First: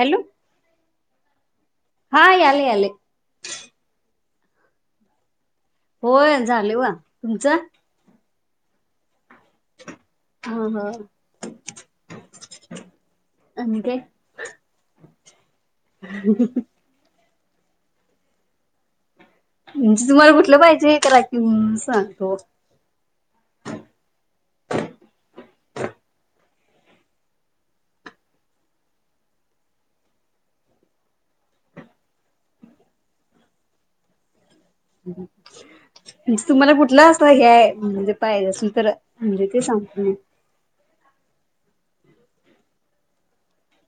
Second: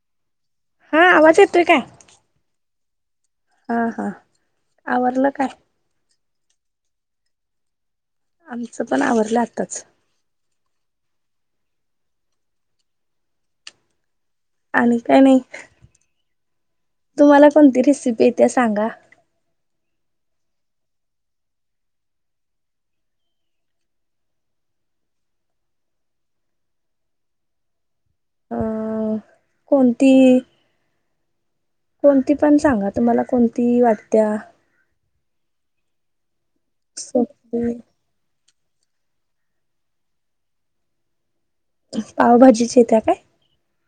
Hello हा आवाज येतोय काय? हा याले याले हा हा आवरलं काय? होय झालेवं व तुमचं? आमचं पण आवरलं आ हा हा आणि काय? आणि काय नाही तुम्हाला कोणती रेसिपी येते सांगा म्हणजे तुम्हाला कुठलं पाहिजे हे कला की सांगतो अ कोणती कोणती पण सांगा तुम्हाला कोणती वाटत्या हम् म्हण तुम्हाला कुठला असं हेय सोपी म्हणजे पाहिजस म्हज ते सांप पावभाजीचे येत्या काय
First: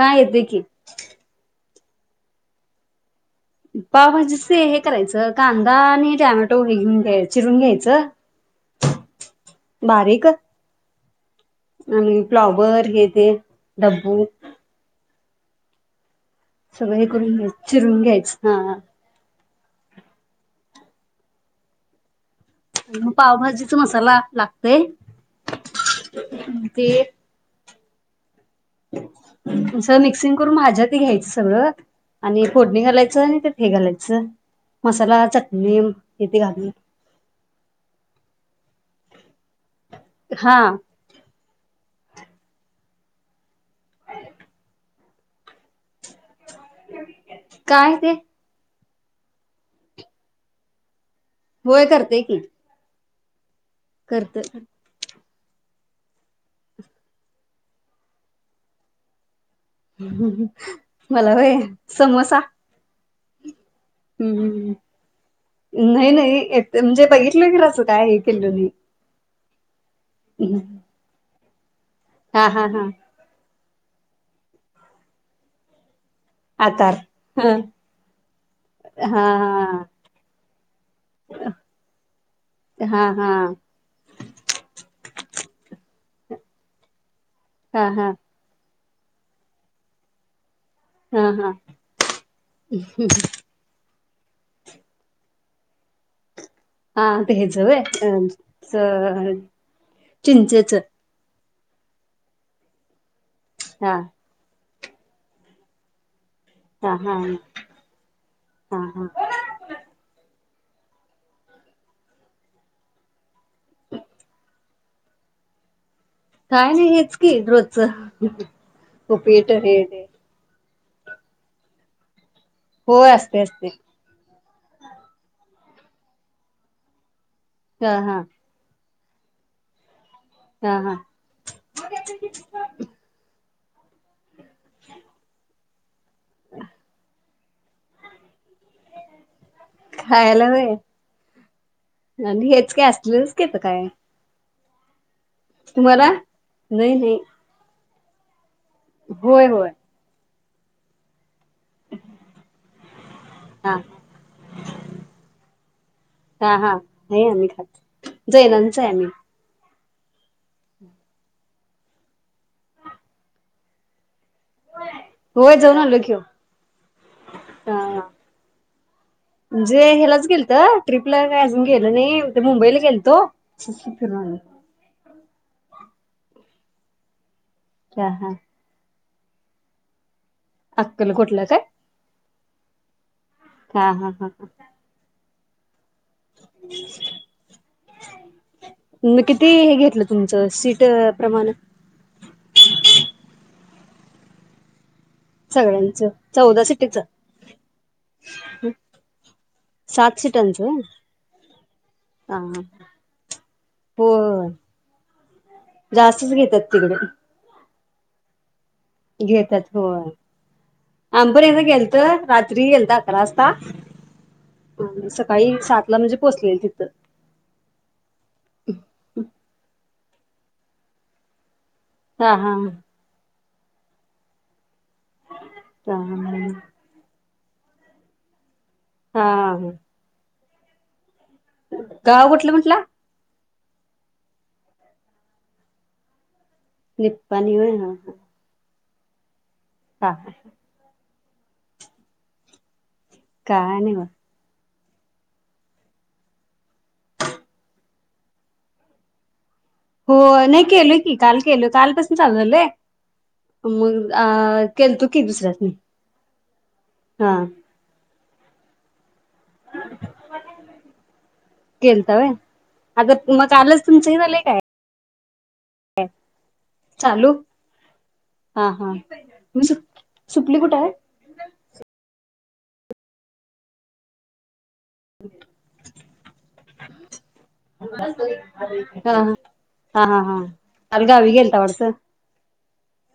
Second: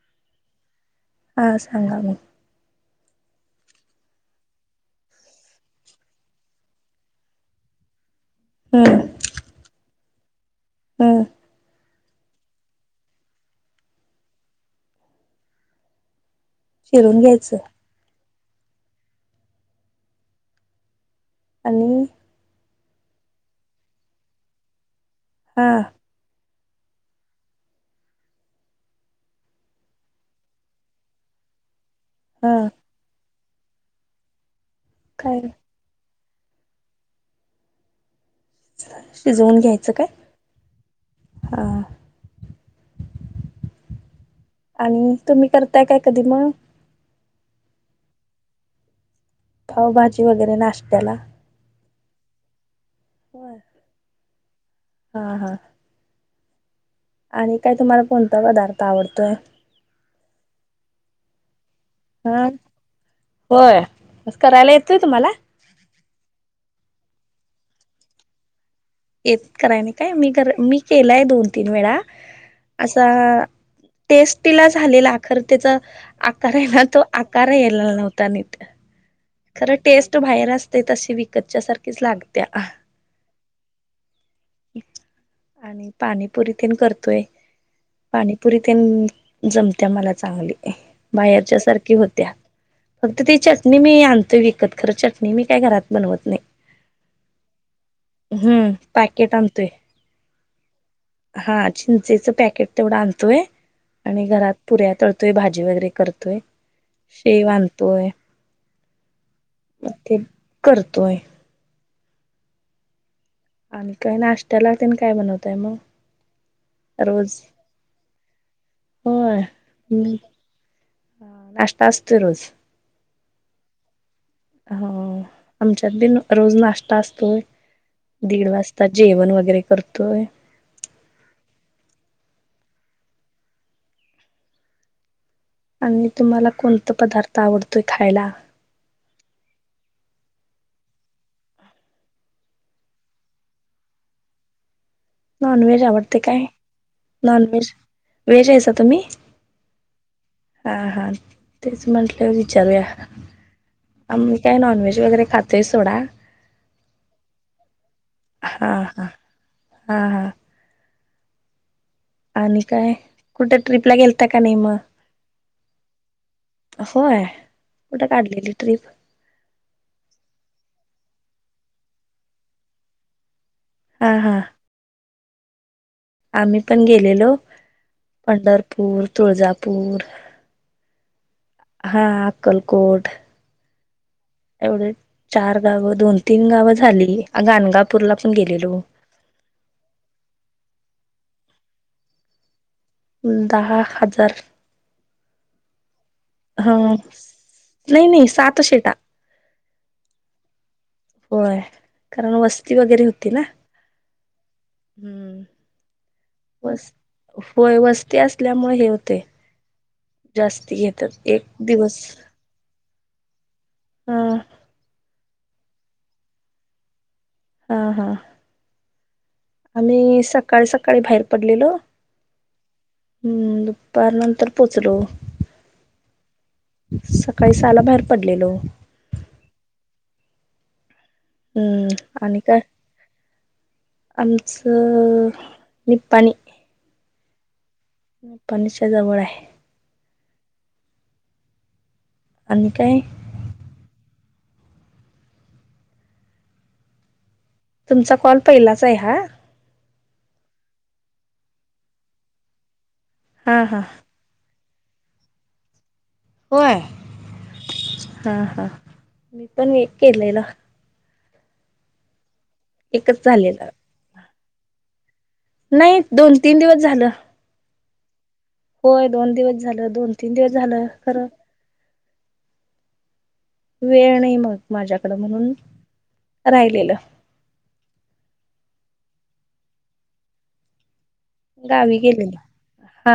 हा येेत की हा सांगा म पावभाजीच हे करायचं कांदा आणि टॅमॅटो हे घेऊन्या चिरून घ्यायचं हम्म बारीक हम्म आणि फ्लाॉवरर घेते डब्बू सगळे चिरून करून घ्यायच घ्यायचं चिरून घ्यायच हा आणि मग पावभाजीचा मसाला लागतोय हा ह ते तुच मिक्सिंग करून माझ्यात घ्यायचं सगळं आणि हा फोडणी घालायचं आणि हे गलाच मसाला काय चटन येत खात शिजवून घ्यायचं काय हा हां आणि तुम्ही करताय काय कधी मग काय ते पावभाजी वगैरे नाश्त्याला वय करते की होर करत हां हां आणि काय तुम्हाला कोणता पदार्थ आवडतोय मला वय समोसा होयस हम्म करायला येतोय तुम्हाला नाही म्हणजे बघितलं के असं काय हे केल्लो येत कराय नाही काय मी मी केलाय दोन तीन वेळा हा हा हा असा टेस्टिला झालेला अखर त्याचा आकार आहे ना तो आकार येलेला नव्हता नित हा खरं टेस्ट बाहेर अस तशी विकतच्या सारखीच लागत्या हा हा हा आणि पाणीपुरी तेण करतोय हा हा ते जमत्या मला चांगली हा हा बाहेरच्या सारखी होत्या फक्त ती चटणी मी आण त विकत खरं चटणी मी काय घरात बनवत नाही हा ते हेजव आहे हम्म अ अ पॅकेट आणतोय चिंचिच च हा चिंचेचं पॅकेट तेवढं आणत हा आणि घरात पुऱ्या तळतोय भाजी वगैरे करतोय हा हा श वानतोय हा हा मे करतोय आणि काय नाष्ट्याला तेन काय बनवताय मग काय नाही हेच की रोज रोजच उपीट हे ह नाश्ता असतोय रोज हो असते असते हो आमच्यात बी रोज नाश्ता असतोय हा हा दीड वाजता जेवण वगैरे करतोय ह ह आणि तुम्हाला कोणता पदार्थ आवडतोय खायला खायला व्हय आणि हेच कि काय असलंच घेत काय नॉनव्हेज तुम्हाला आवडते काय नाही नाही नॉन व्हेज वेज हैसा होय होय हा हा तेच म्हटलं विचारूया हा आम्ही काय नॉनव्हेज वगैरे खातोय सोडा हा हा नाही आम्ही खात हा जैनांचं आहे आम्ही हा हा हा आणि काय कुठे ट्र्रीपला गेल त्या का नाही म होय जाऊन आलो की ओ होय उठ हा काढलेली ट्रिप म्हणजे ह्यालाच गेलत ट्रीपला काही अजून गेलं नाही मुंबईला गेलतो स हा फर हा आम्ही पण गेलेलो हा हा पंढरपूर तुळजापूर अक्कलकोटला काय हा अक्कलकोट हा हा हा हा एवढ चार गावं दोन तीन गावं झाली गाणगापूरला पण गेलेलो मग किती हे घेतलं तुमचं सीट प्रमाण दहा हजार सगळ्यांचं चौदा ह सिटीच नाही नाही सात शेटा सातशे टंच होय कारण वस्ती वगैरे होती ना हो हम्म बस तिकडे होय बस ते असल्या घेतात हो जास्ती घेतात एक आमपर्यंत गेल दिवस तर रात्री गेल तर अकरा वाजता हा सकाळी सात ला म्हणजे पोचलेल तिथं हा हा आम्ही सकाळी सकाळी बाहेर पडलेलं हा हा हम् दुपार नंतर प ह काहीसाला बाहेर पडलेलो हा हम्म गाव आणि कुठलं काय म्हटला आमचं निपाणी पाणी होय ना पणच त्याच्याजवळ आहे हा आणि काय? काय आणि व्ह तुमचा कॉल पहिलाच आहे हा? हो नाही केलय की, काल केल, कालपासून चालू झालंय? हा हा मुग डाळ केलतो की दुसऱ्यासनी व्हय हा हा, हा मी पण, एक केलेला. केलता वय? आग एकच म झालेला कालच तुमच हे झालंय? काय नाही दोन तीन दिवस झालं, चालू हा हा होय दोन दिवस मी सु झालं, दोन तीन दिवस सुपली कुठे झालं आहे खरं. वेळ नाही मग माझ्याकडं, म्हणून राहिलेलं. हा ह हा हा हा काल गावी गेलता वाटतं गावी गेलेली, हा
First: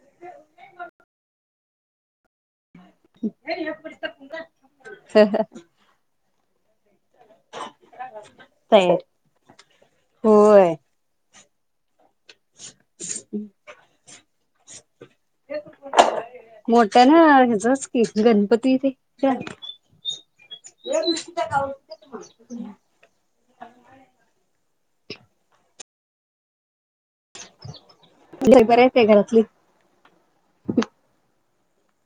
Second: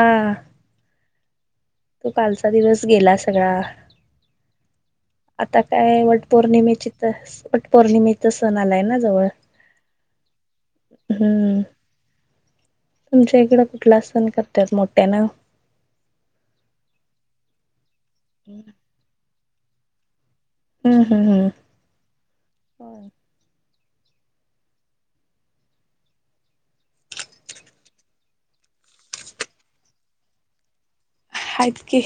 तो कालचा दिवस गेला सगळा, आता काय वट पौर्णिमेची वट पौर्णिमेचा सण आलाय तयारी ना जवळ, होय हम्म तुमच्या इकडं कुठला सण करतात मोठ्यानं? मोठ्या ना, हेचच गणपती ते [unintelligible] हे हम्म गोष्टी हम्म कावडते [inaudible] घर बरच आहे घरातली. हाईत की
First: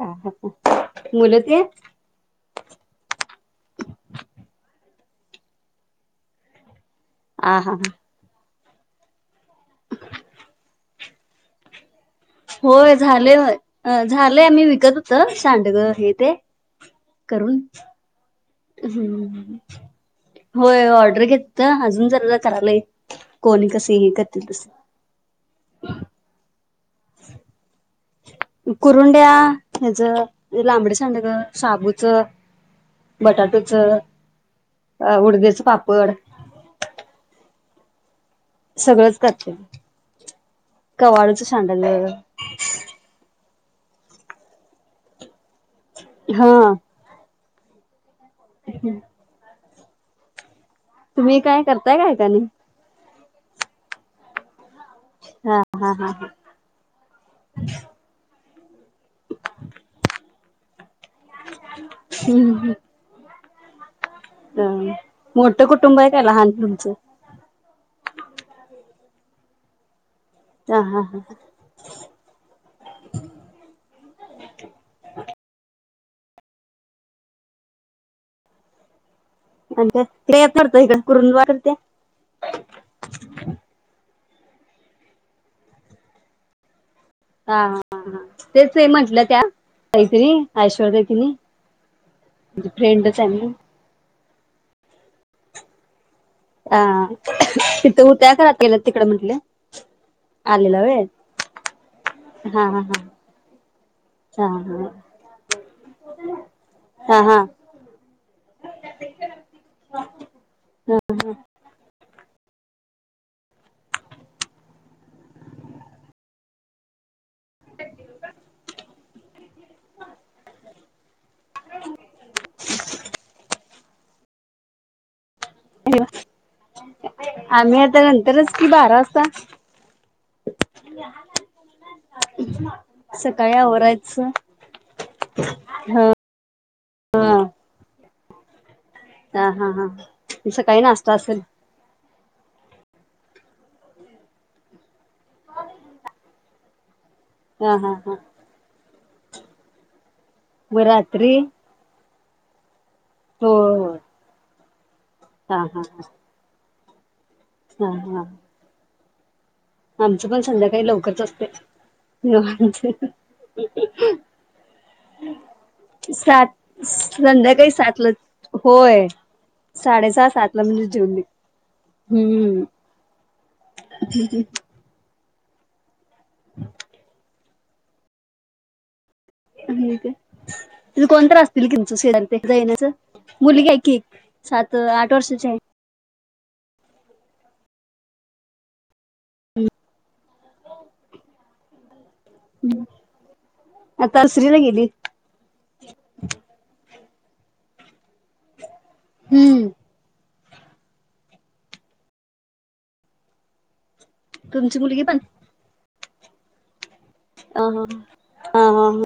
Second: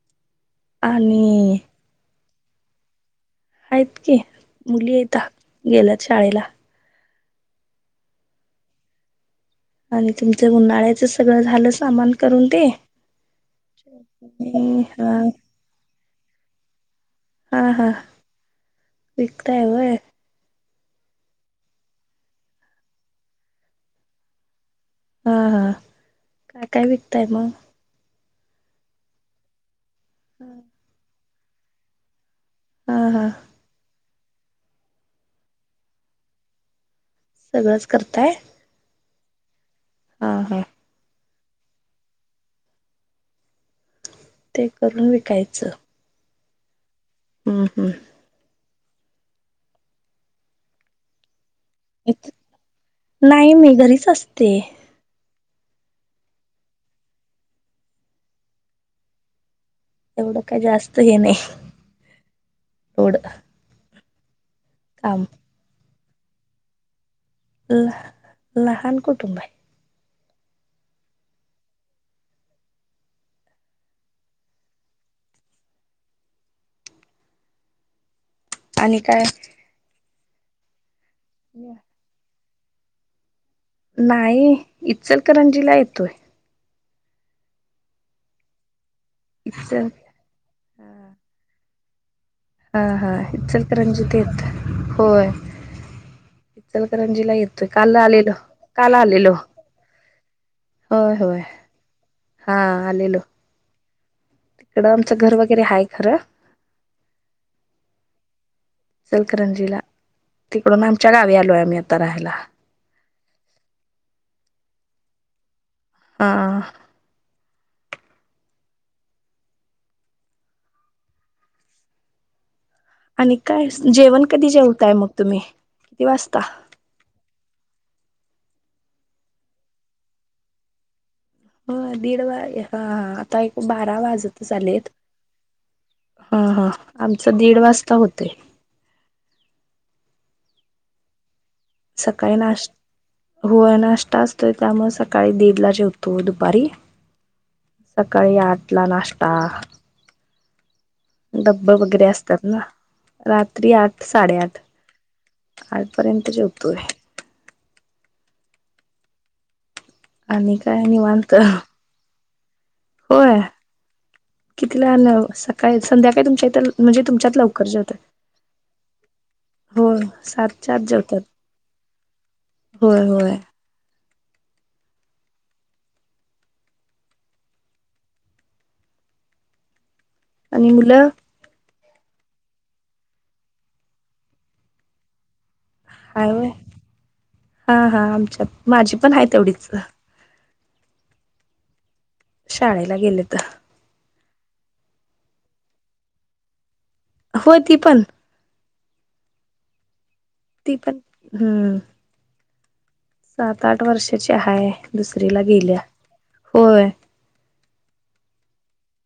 ह हा आणि आहेत की, मुली हैता, गेल्यात शाळेला. आ, हा आणि तुमचं, उन्हाळ्याच सगळं झालं सामान करून ते होय झालंय, झालंय मी हा विकत होत सांडग हे ते. करून हा हा हम्म विकताय वय होय ऑर्डर घेत अजून जरा करायला कोणी कस हे करतील तसे हा हा काय काय विकतय मग कुरुंड्या हच लांबडी सांडग साबूचं हा हा बटाटोच अ उडदेच पापड सगळंच करताय सगळंच [unintelligible] हा हा सांडलं ते करून विकायच च हा हम्म हम्म हम्म तुम्ही काय करताय काय का एकाने नाही मी घरीच असते हा हा हा हा [inaudible] तेवढं का जास्त हे नाही हम् एवढं हम काम मोठं कुठ कुटुंब आहेय लहान ल लहान कुटुंब आहे हा हा हा आणि काय [unintelligible] [unintelligible] [inaudible] नाही इचलकरंजीला येतोय हा हा ह हा तेच म्हंटलं त्या इचल त ति ऐश्वर्या तिनी हा हा फ्रेंडच आहे हे ना चल तर रणजित येत होय हा इचलकरंजीला येतोय काल तथ उ आलेलो त्या खरात केलं काल तिकड आलेलो म्हटले आलेला वय होय होय हा ह ह तिकडं आमचं घर वगैरे हाय खरं हा हा इचलकरंजीलातिकडून हा आमच्या गावी आलोय आम्ही आता राहायला अ अ आणि काय जेवण कध जेवतय मग तुम्ही किती वाजता आमही आता तरच कि बारा असता हा दीड वा हा हा आता सकाळी एक बारा आवरायचं वाजत चालेत ह हा हा आमच दीड वाजता होत के ह हा हा तुमच काही नाश्ता असेल सकाळी नाश हो नाष्ट्ता असतोय त्यामु सकाळी दीडला जेवतो दुपारी हा हा हा सकाळी आठ ला नाश्ता कत्ताा मग रात्री डब्ब वगैरे असत त्याला हो रात्री हो आठ साडेआठ हा तपर्यंत चोप त हम हा आमचं पण आणि काय संध्याकाळी लवकरच निवांत असते हा. होय कितीला न सकाळी संध्याकाळी तुमच्या सात इथ म्हणजे तुमच्यात लवकर संध्याकाळी सातला जेवतात होय हो साडे सहा सातला सातच्या म्हणजे आत जेवली जेवतात हम्म होय होय [unintelligible] [unintelligible] आणि इथे आणि इ मुलं कोणतरी असतील कि मग [unintelligible] मुलगी आहे की एक सात आठ वर्षाची आहे कायओ हा हा आमच्या माझी पण आहे तेवढीच शाळेला गेलेत कितविला गेली? हो ती पण हम्म. ती पण हा. सात आठ- आठ वर्षाची हाय तुमची मुलगी दुसरीला गेल्या होय. अह अह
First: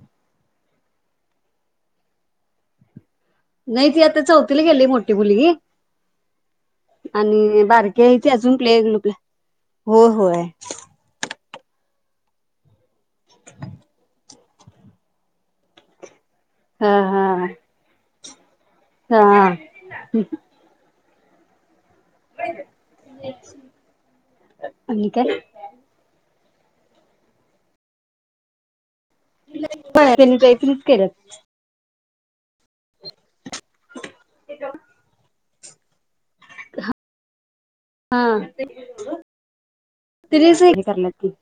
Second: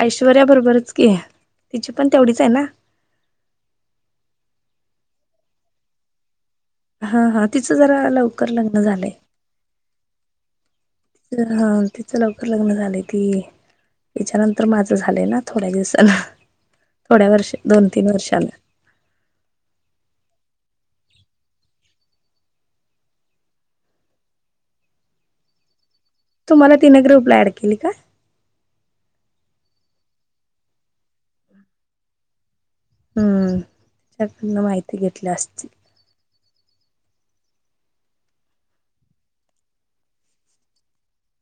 ऐश्वर्या बरोबरच की तिची पण तेवढीच आहे ना नाही ती आता चौथला गेली मोठी मुलगी हा हा आणि तिचं बारकी जरा आहे ती लवकर अजून प्ले लग्न ग्रुपला आहे. झालंय हो होय. हा, तिचं लवकर लग्न झालय ती तीच्यानंतर माझं झालंय ना थोड्याच दिवसानं हा हा थोड्या वर्ष, दोन तीन वर्षे झाल हा. आणि काय? तुम्हाला तिनी ग्रुपला ऍड केली का? [unintelligible] हम्म. तिच्या कडन माहिती घेतली असतील हा तीनच हे करल्यात की